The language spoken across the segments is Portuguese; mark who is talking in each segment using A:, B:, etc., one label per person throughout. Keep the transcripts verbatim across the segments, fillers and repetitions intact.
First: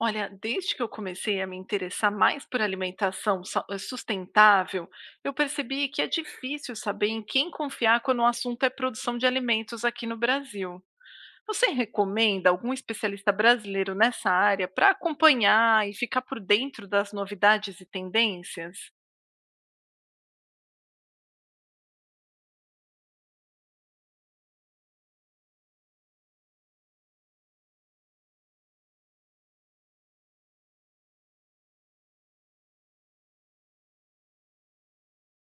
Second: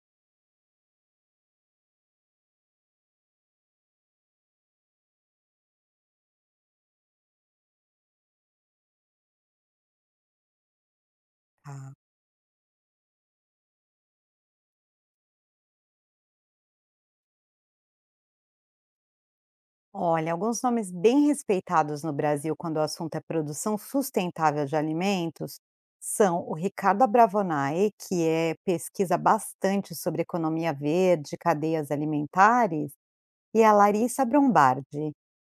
A: Olha, desde que eu comecei a me interessar mais por alimentação sa- eh, sustentável, eu percebi que é difícil saber em quem confiar quando o assunto é produção de alimentos aqui no Brasil. Você
B: Tá.
A: recomenda algum especialista brasileiro nessa área para acompanhar e ficar por dentro das novidades e tendências?
B: Olha, alguns nomes bem respeitados no Brasil quando o assunto é produção sustentável de alimentos são o Ricardo Abravanel, que é, pesquisa bastante sobre economia verde, cadeias alimentares, e a Larissa Brombardi,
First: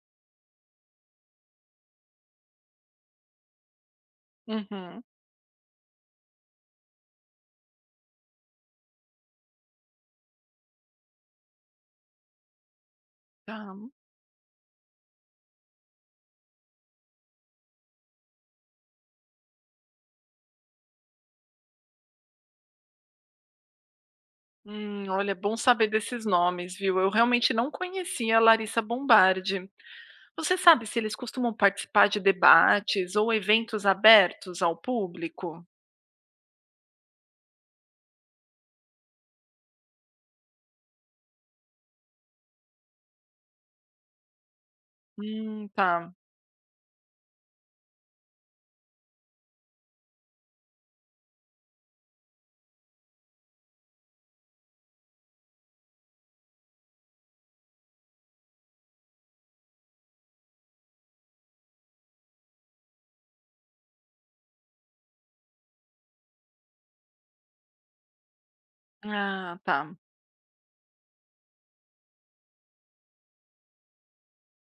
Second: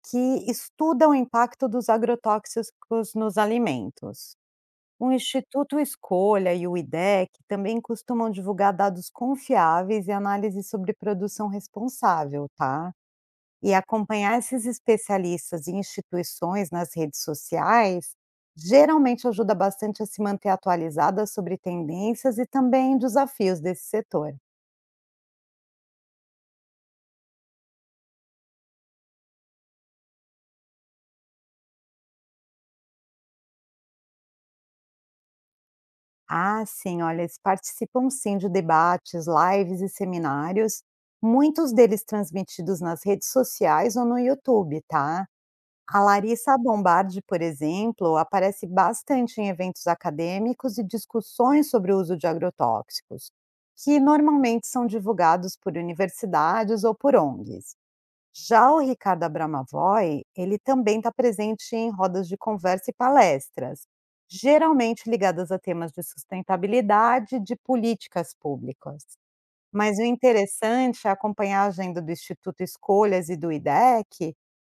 B: que estuda o impacto dos agrotóxicos nos alimentos.
A: Uhum,
B: O Instituto Escolha e o IDEC também costumam divulgar dados confiáveis e análises sobre produção responsável, tá?
A: tá.
B: E acompanhar esses especialistas e instituições nas redes sociais geralmente ajuda bastante a se manter atualizada sobre tendências e também desafios desse setor.
A: Hum, olha, é bom saber desses nomes, viu? Eu realmente não conhecia a Larissa Bombardi. Você sabe se eles costumam participar de debates ou eventos abertos ao público?
B: Ah, sim, olha, eles participam sim de debates, lives e seminários, muitos deles transmitidos nas redes sociais ou no YouTube, tá?
A: Hum,
B: A
A: tá.
B: Larissa Bombardi, por exemplo, aparece bastante em eventos acadêmicos e discussões sobre o uso de agrotóxicos, que normalmente são divulgados por universidades ou por O N Gs. Já o Ricardo Abramavoy, ele também está presente em rodas de conversa e palestras, geralmente ligadas a temas de sustentabilidade e de políticas públicas.
A: Ah, tá.
B: Mas o interessante é acompanhar a agenda do Instituto Escolhas e do IDEC,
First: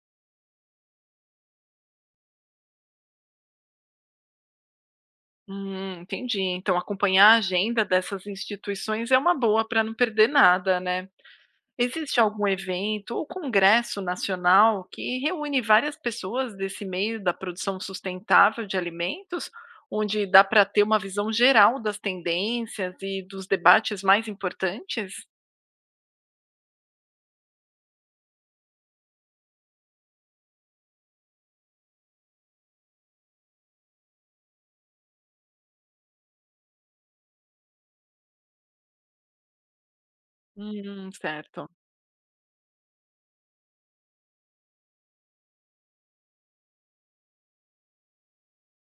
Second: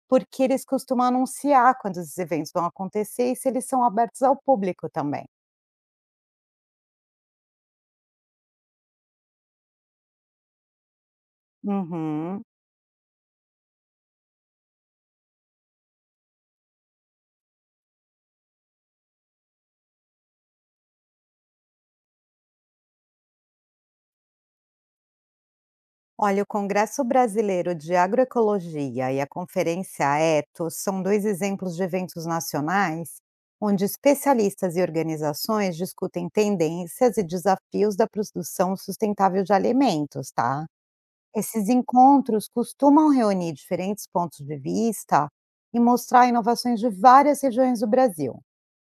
B: porque eles costumam anunciar quando esses eventos vão acontecer e se eles são abertos ao público também.
A: Hum, entendi. Então, acompanhar a agenda dessas instituições é uma boa para não perder nada, né? Existe
B: Uhum.
A: algum evento ou congresso nacional que reúne várias pessoas desse meio da produção sustentável de alimentos, onde dá para ter uma visão geral das tendências e dos debates mais importantes?
B: Olha, o Congresso Brasileiro de Agroecologia e a Conferência Eto são dois exemplos de eventos nacionais onde especialistas e organizações discutem tendências e desafios da produção sustentável de alimentos, tá?
A: Hum, certo.
B: Esses encontros costumam reunir diferentes pontos de vista e mostrar inovações de várias regiões do Brasil.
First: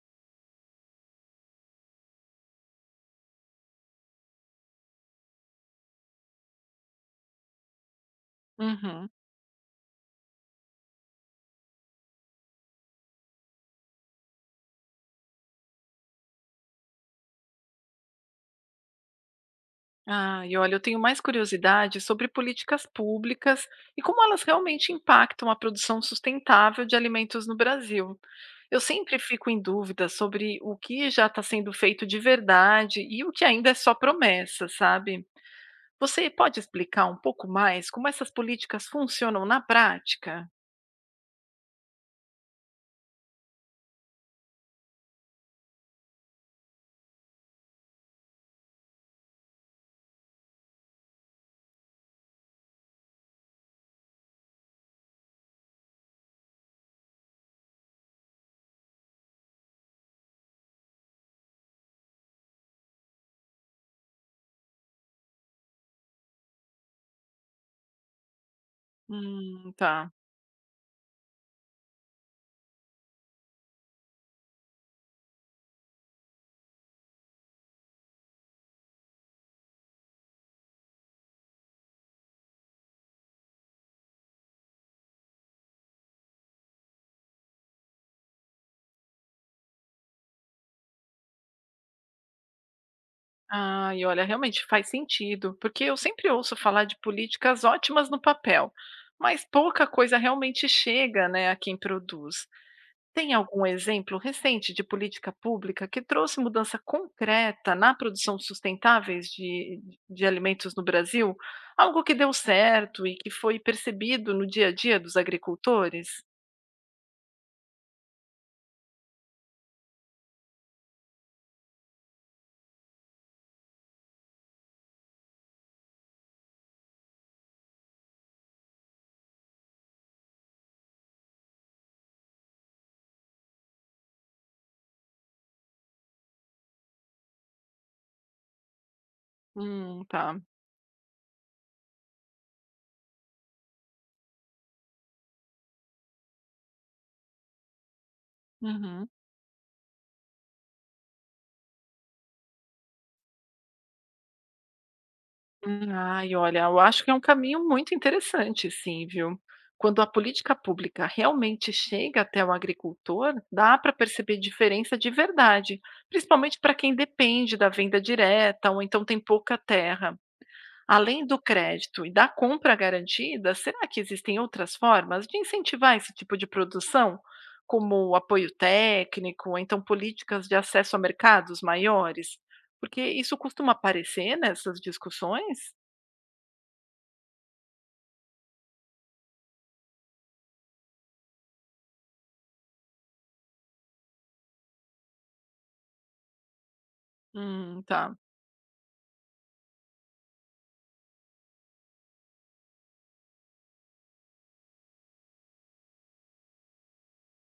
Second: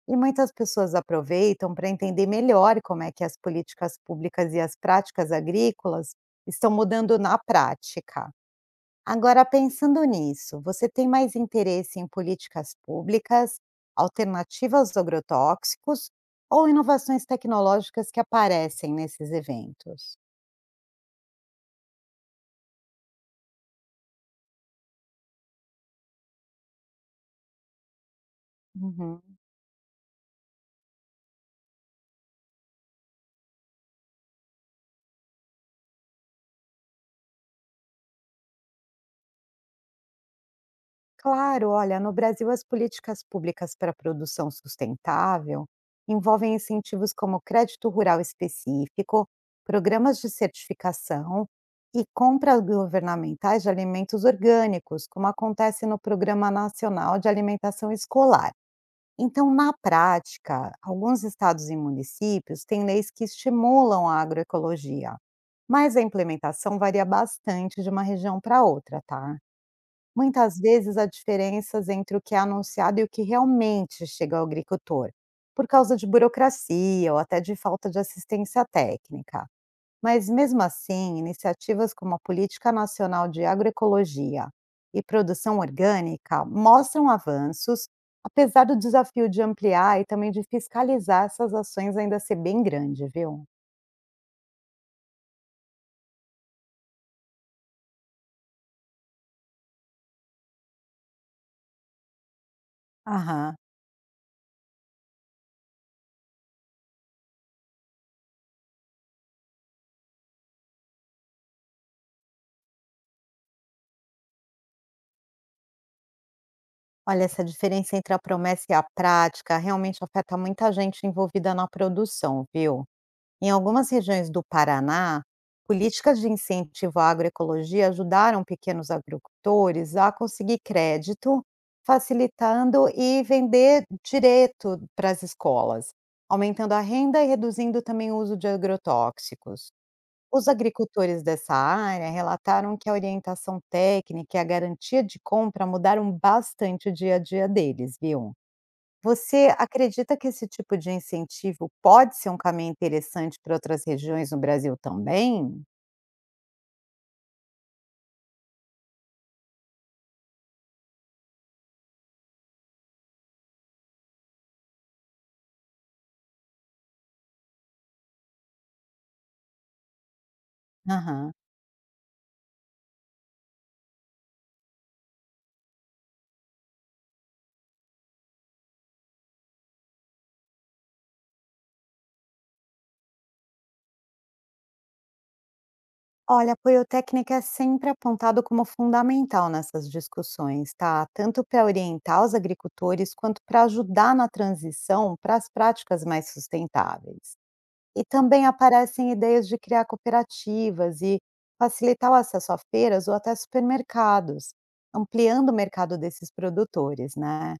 B: E muitas pessoas aproveitam para entender melhor como é que as políticas públicas e as práticas agrícolas estão mudando na prática.
A: Uhum.
B: Agora, pensando nisso, você tem mais interesse em políticas públicas, alternativas aos agrotóxicos ou inovações tecnológicas que aparecem nesses eventos?
A: Ah, e olha, eu tenho mais curiosidade sobre políticas públicas e como elas realmente impactam a produção sustentável de alimentos no Brasil. Eu sempre
B: Uhum.
A: fico em dúvida sobre o que já está sendo feito de verdade e o que ainda é só promessa, sabe? Você pode explicar um pouco mais como essas políticas funcionam na prática?
B: Claro, olha, no Brasil as políticas públicas para a produção sustentável envolvem incentivos como crédito rural específico, programas de certificação e compras governamentais de alimentos orgânicos, como acontece no Programa Nacional de Alimentação Escolar. Então, na prática, alguns estados e municípios têm leis que estimulam a agroecologia, mas a implementação varia bastante de uma região para outra, tá?
A: Hum, tá.
B: Muitas vezes há diferenças entre o que é anunciado e o que realmente chega ao agricultor, por causa de burocracia ou até de falta de assistência técnica. Mas mesmo assim, iniciativas como a Política Nacional de Agroecologia e Produção Orgânica mostram avanços, apesar do desafio de ampliar e também de fiscalizar essas ações ainda ser bem grande, viu?
A: Ah, e olha, realmente faz sentido, porque eu sempre ouço falar de políticas ótimas no papel, mas pouca coisa realmente chega, né, a quem produz. Tem
B: Aham.
A: algum exemplo recente de política pública que trouxe mudança concreta na produção sustentáveis de, de alimentos no Brasil? Algo que deu certo e que foi percebido no dia a dia dos agricultores?
B: Olha, essa diferença entre a promessa e a prática realmente afeta muita gente envolvida na produção, viu? Em algumas regiões do Paraná, políticas de incentivo à agroecologia ajudaram pequenos agricultores a conseguir crédito, facilitando e vender direto para as escolas, aumentando a renda e reduzindo também o uso de agrotóxicos.
A: Hum, tá.
B: Os agricultores dessa área relataram que a orientação técnica e a garantia de compra mudaram bastante o dia a dia deles, viu?
A: Uhum.
B: Você acredita que esse tipo de incentivo pode ser um caminho interessante para outras regiões no Brasil também?
A: Hum, ai, olha, eu acho que é um caminho muito interessante, sim, viu? Quando a política pública realmente chega até o agricultor, dá para perceber diferença de verdade, principalmente para quem depende da venda direta ou então tem pouca terra. Além
B: Aham.
A: do crédito e da compra garantida, será que existem outras formas de incentivar esse tipo de produção, como apoio técnico, ou então políticas de acesso a mercados maiores? Porque isso costuma aparecer nessas discussões.
B: Olha, apoio técnico é sempre apontado como fundamental nessas discussões, tá? Tanto para orientar os agricultores quanto para ajudar na transição para as práticas mais sustentáveis.
A: Hum,
B: E
A: tá.
B: também aparecem ideias de criar cooperativas e facilitar o acesso a feiras ou até supermercados, ampliando o mercado desses produtores, né?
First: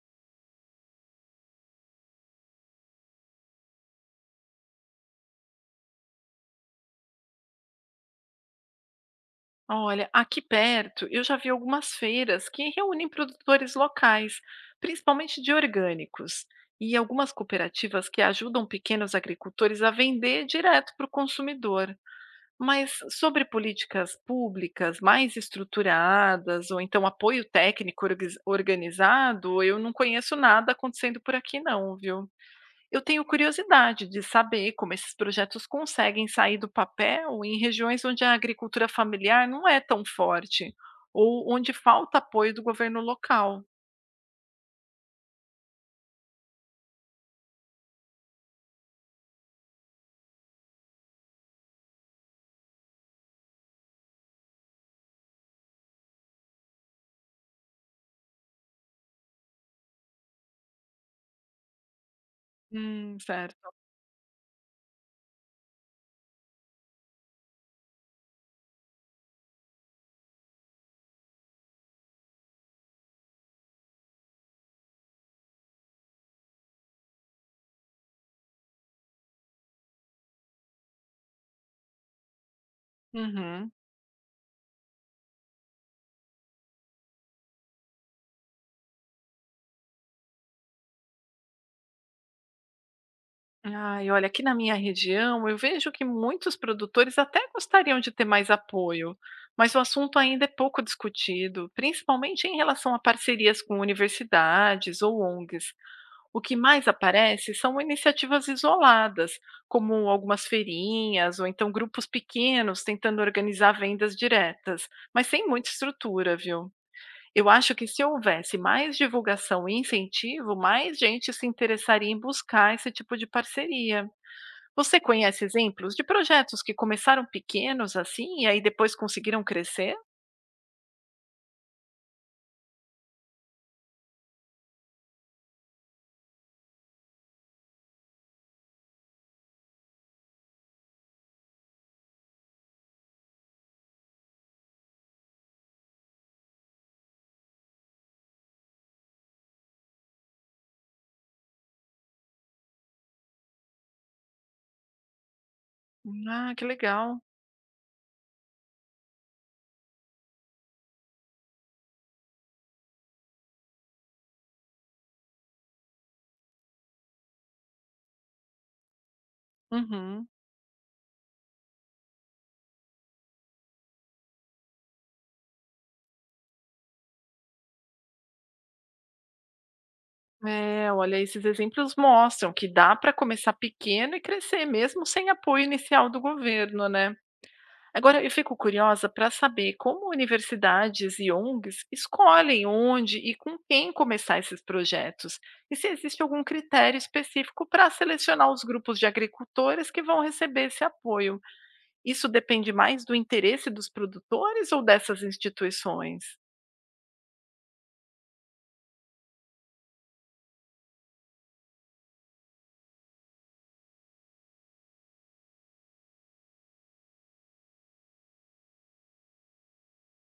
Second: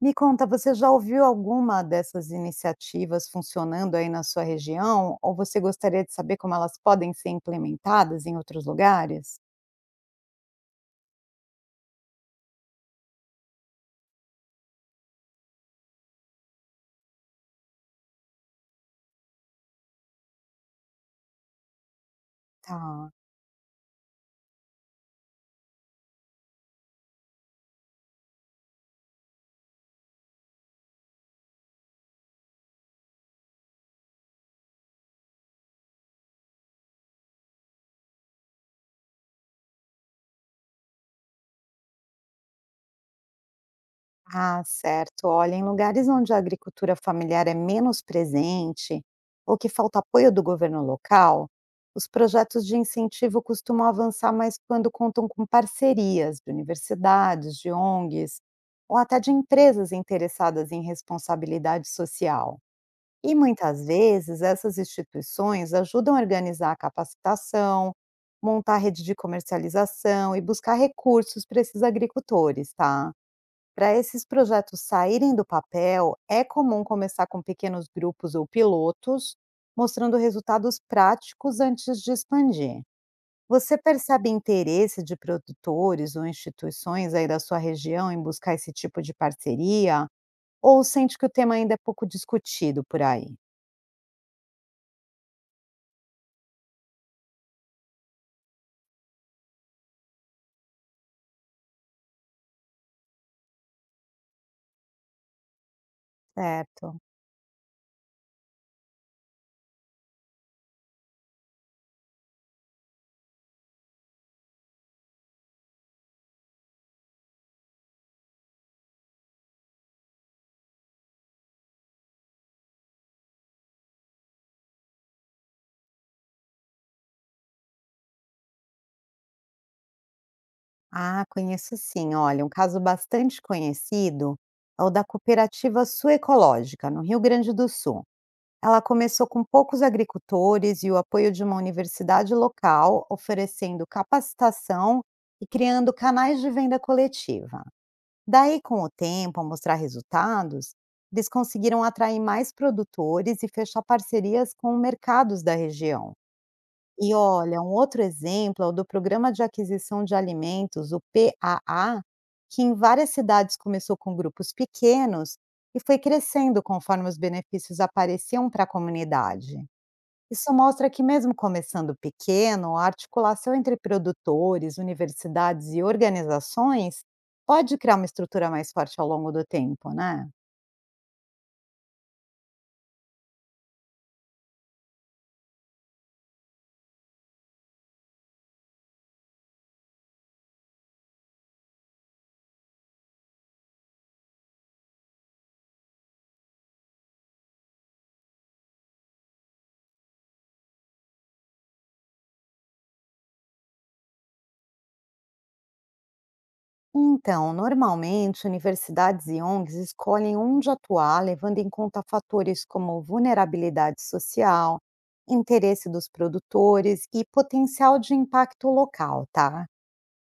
B: Me conta, você já ouviu alguma dessas iniciativas funcionando aí na sua região? Ou você gostaria de saber como elas podem ser implementadas em outros lugares?
A: Olha, aqui perto eu já vi algumas feiras que reúnem produtores locais, principalmente de orgânicos, e algumas cooperativas que ajudam pequenos agricultores a vender direto para o consumidor. Mas
B: Tá.
A: sobre políticas públicas mais estruturadas, ou então apoio técnico orgis- organizado, eu não conheço nada acontecendo por aqui, não, viu? Eu tenho curiosidade de saber como esses projetos conseguem sair do papel em regiões onde a agricultura familiar não é tão forte ou onde falta apoio do governo local.
B: Ah, certo. Olha, em lugares onde a agricultura familiar é menos presente ou que falta apoio do governo local, os projetos de incentivo costumam avançar mais quando contam com parcerias de universidades, de O N Gs ou até de empresas interessadas em responsabilidade social.
A: Hum,
B: E
A: certo.
B: muitas vezes essas instituições ajudam a organizar a capacitação, montar rede de comercialização e buscar recursos para esses agricultores, tá? Para esses projetos saírem do papel, é comum começar com pequenos grupos ou pilotos, mostrando resultados práticos antes de expandir.
A: Uhum.
B: Você percebe interesse de produtores ou instituições aí da sua região em buscar esse tipo de parceria? Ou sente que o tema ainda é pouco discutido por aí?
A: Ai, olha, aqui na minha região eu vejo que muitos produtores até gostariam de ter mais apoio, mas o assunto ainda é pouco discutido, principalmente em relação a parcerias com universidades ou O N Gs. O que mais
B: Certo.
A: aparece são iniciativas isoladas, como algumas feirinhas ou então grupos pequenos tentando organizar vendas diretas, mas sem muita estrutura, viu? Eu acho que se houvesse mais divulgação e incentivo, mais gente se interessaria em buscar esse tipo de parceria. Você conhece exemplos de projetos que começaram pequenos assim e aí depois conseguiram crescer?
B: Ah, conheço sim. Olha, um caso bastante conhecido é o da cooperativa Suecológica, no Rio Grande do Sul. Ela começou com poucos agricultores e o apoio de uma universidade local, oferecendo capacitação e criando canais de venda coletiva. Daí, com o tempo, ao mostrar resultados, eles conseguiram atrair mais produtores e fechar parcerias com mercados da região.
A: Ah, que
B: E
A: legal.
B: olha, um outro exemplo é o do Programa de Aquisição de Alimentos, o P A A, que em várias cidades começou com grupos pequenos e foi crescendo conforme os benefícios apareciam para a comunidade.
A: Uhum.
B: Isso mostra que, mesmo começando pequeno, a articulação entre produtores, universidades e organizações pode criar uma estrutura mais forte ao longo do tempo, né?
A: É, olha, esses exemplos mostram que dá para começar pequeno e crescer, mesmo sem apoio inicial do governo, né? Agora, eu fico curiosa para saber como universidades e O N Gs escolhem onde e com quem começar esses projetos, e se existe algum critério específico para selecionar os grupos de agricultores que vão receber esse apoio. Isso depende mais do interesse dos produtores ou dessas instituições?
B: Então, normalmente, universidades e O N Gs escolhem onde atuar, levando em conta fatores como vulnerabilidade social, interesse dos produtores e potencial de impacto local, tá?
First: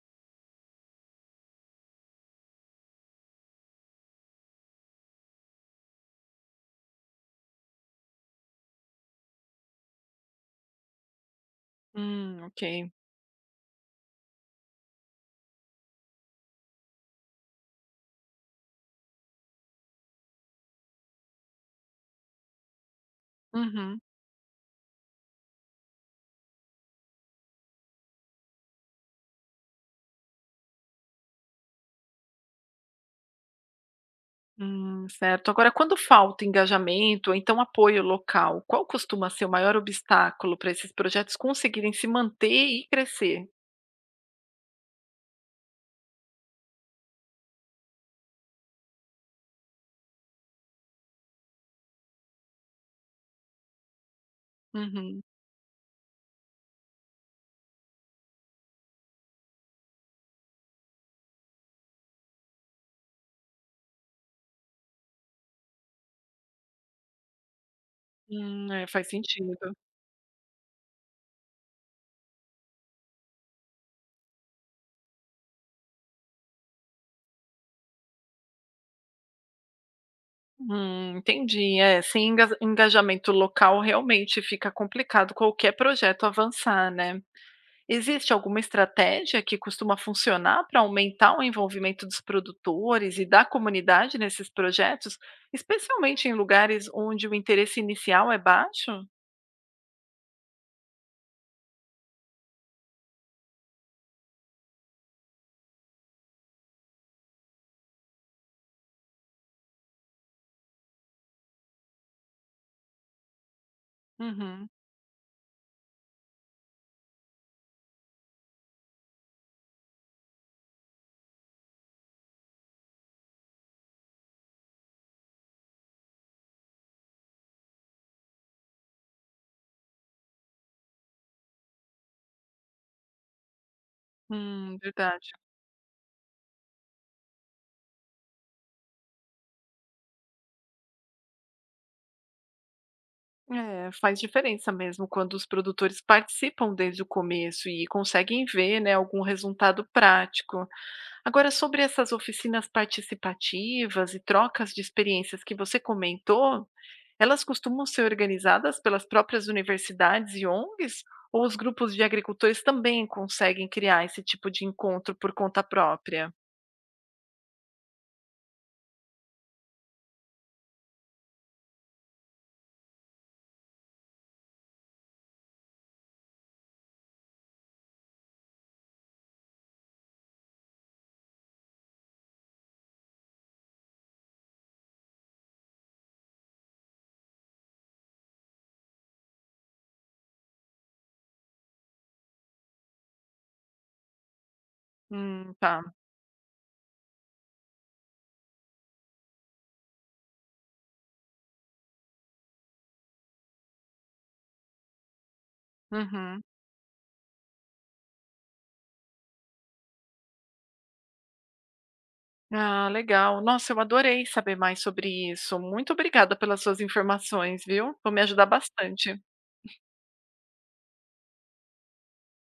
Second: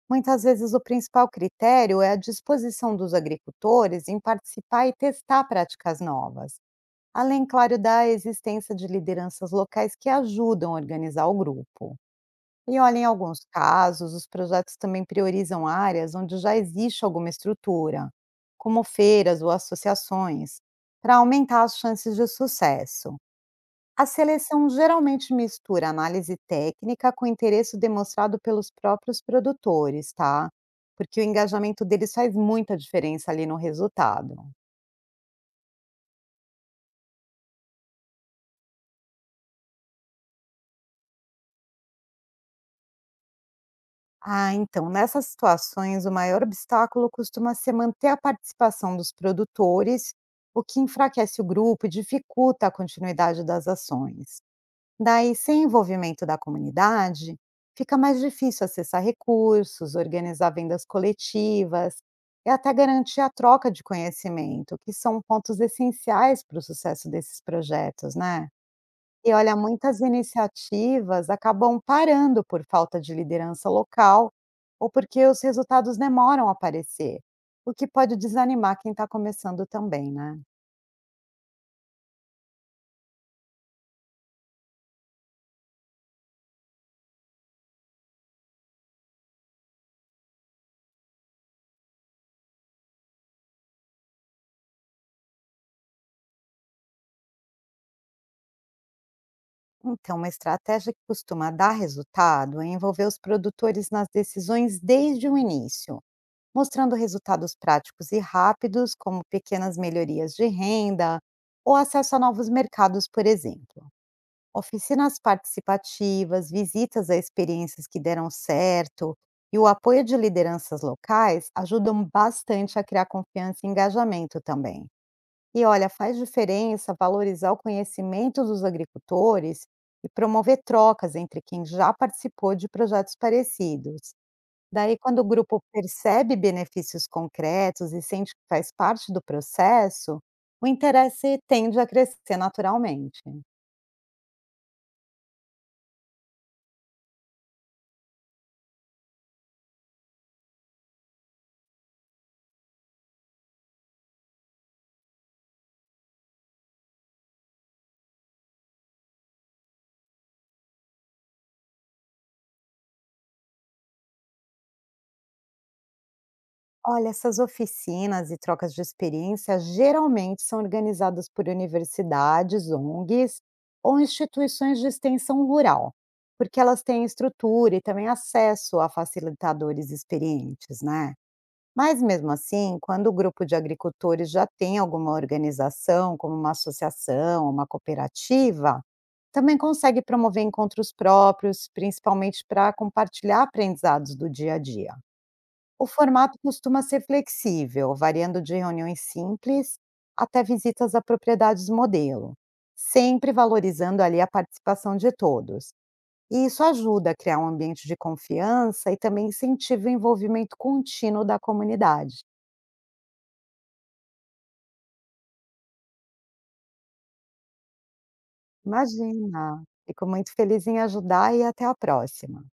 B: Muitas vezes o principal critério é a disposição dos agricultores em participar e testar práticas novas, além, claro, da existência de lideranças locais que ajudam a organizar o grupo.
A: Hum, ok.
B: E olha, em alguns casos, os projetos também priorizam áreas onde já existe alguma estrutura, como feiras ou associações, para aumentar as chances de sucesso.
A: Uhum.
B: A seleção geralmente mistura análise técnica com interesse demonstrado pelos próprios produtores, tá? Porque o engajamento deles faz muita diferença ali no resultado.
A: Hum, certo. Agora, quando falta engajamento ou então apoio local, qual costuma ser o maior obstáculo para esses projetos conseguirem se manter e crescer?
B: Ah, então, nessas situações, o maior obstáculo costuma ser manter a participação dos produtores, o que enfraquece o grupo e dificulta a continuidade das ações.
A: Uhum.
B: Daí, sem envolvimento da comunidade, fica mais difícil acessar recursos, organizar vendas coletivas e até garantir a troca de conhecimento, que são pontos essenciais para o sucesso desses projetos, né?
A: Hum, é, faz
B: E
A: sentido.
B: olha, muitas iniciativas acabam parando por falta de liderança local ou porque os resultados demoram a aparecer, o que pode desanimar quem está começando também, né?
A: Hum, entendi. É, sem enga- engajamento local, realmente fica complicado qualquer projeto avançar, né? Existe alguma estratégia que costuma funcionar para aumentar o envolvimento dos produtores e da comunidade nesses projetos, especialmente em lugares onde o interesse inicial é baixo?
B: Então, uma estratégia que costuma dar resultado é envolver os produtores nas decisões desde o início, mostrando resultados práticos e rápidos, como pequenas melhorias de renda ou acesso a novos mercados, por exemplo.
A: Uhum.
B: Oficinas participativas, visitas a experiências que deram certo e o apoio de lideranças locais ajudam bastante a criar confiança e engajamento também. E olha, faz diferença valorizar o conhecimento dos agricultores e promover trocas entre quem já participou de projetos parecidos.
A: Hum,
B: Daí, quando o
A: verdade.
B: grupo percebe benefícios concretos e sente que faz parte do processo, o interesse tende a crescer naturalmente.
A: É, faz diferença mesmo quando os produtores participam desde o começo e conseguem ver, né, algum resultado prático. Agora, sobre essas oficinas participativas e trocas de experiências que você comentou, elas costumam ser organizadas pelas próprias universidades e O N Gs? Ou os grupos de agricultores também conseguem criar esse tipo de encontro por conta própria?
B: Olha, essas oficinas e trocas de experiência geralmente são organizadas por universidades, O N Gs ou instituições de extensão rural, porque elas têm estrutura e também acesso a facilitadores experientes, né? Mas mesmo assim, quando o grupo de agricultores já tem alguma organização, como uma associação, uma cooperativa, também consegue promover encontros próprios, principalmente para compartilhar aprendizados do dia a dia.
A: Hum, tá.
B: O formato costuma ser flexível, variando de reuniões simples até visitas a propriedades modelo, sempre valorizando ali a participação de todos.
A: Uhum.
B: E isso ajuda a criar um ambiente de confiança e também incentiva o envolvimento contínuo da comunidade.
A: Ah, legal. Nossa, eu adorei saber mais sobre isso. Muito obrigada pelas suas informações, viu? Vão me ajudar bastante.
B: Imagina! Fico muito feliz em ajudar e até a próxima.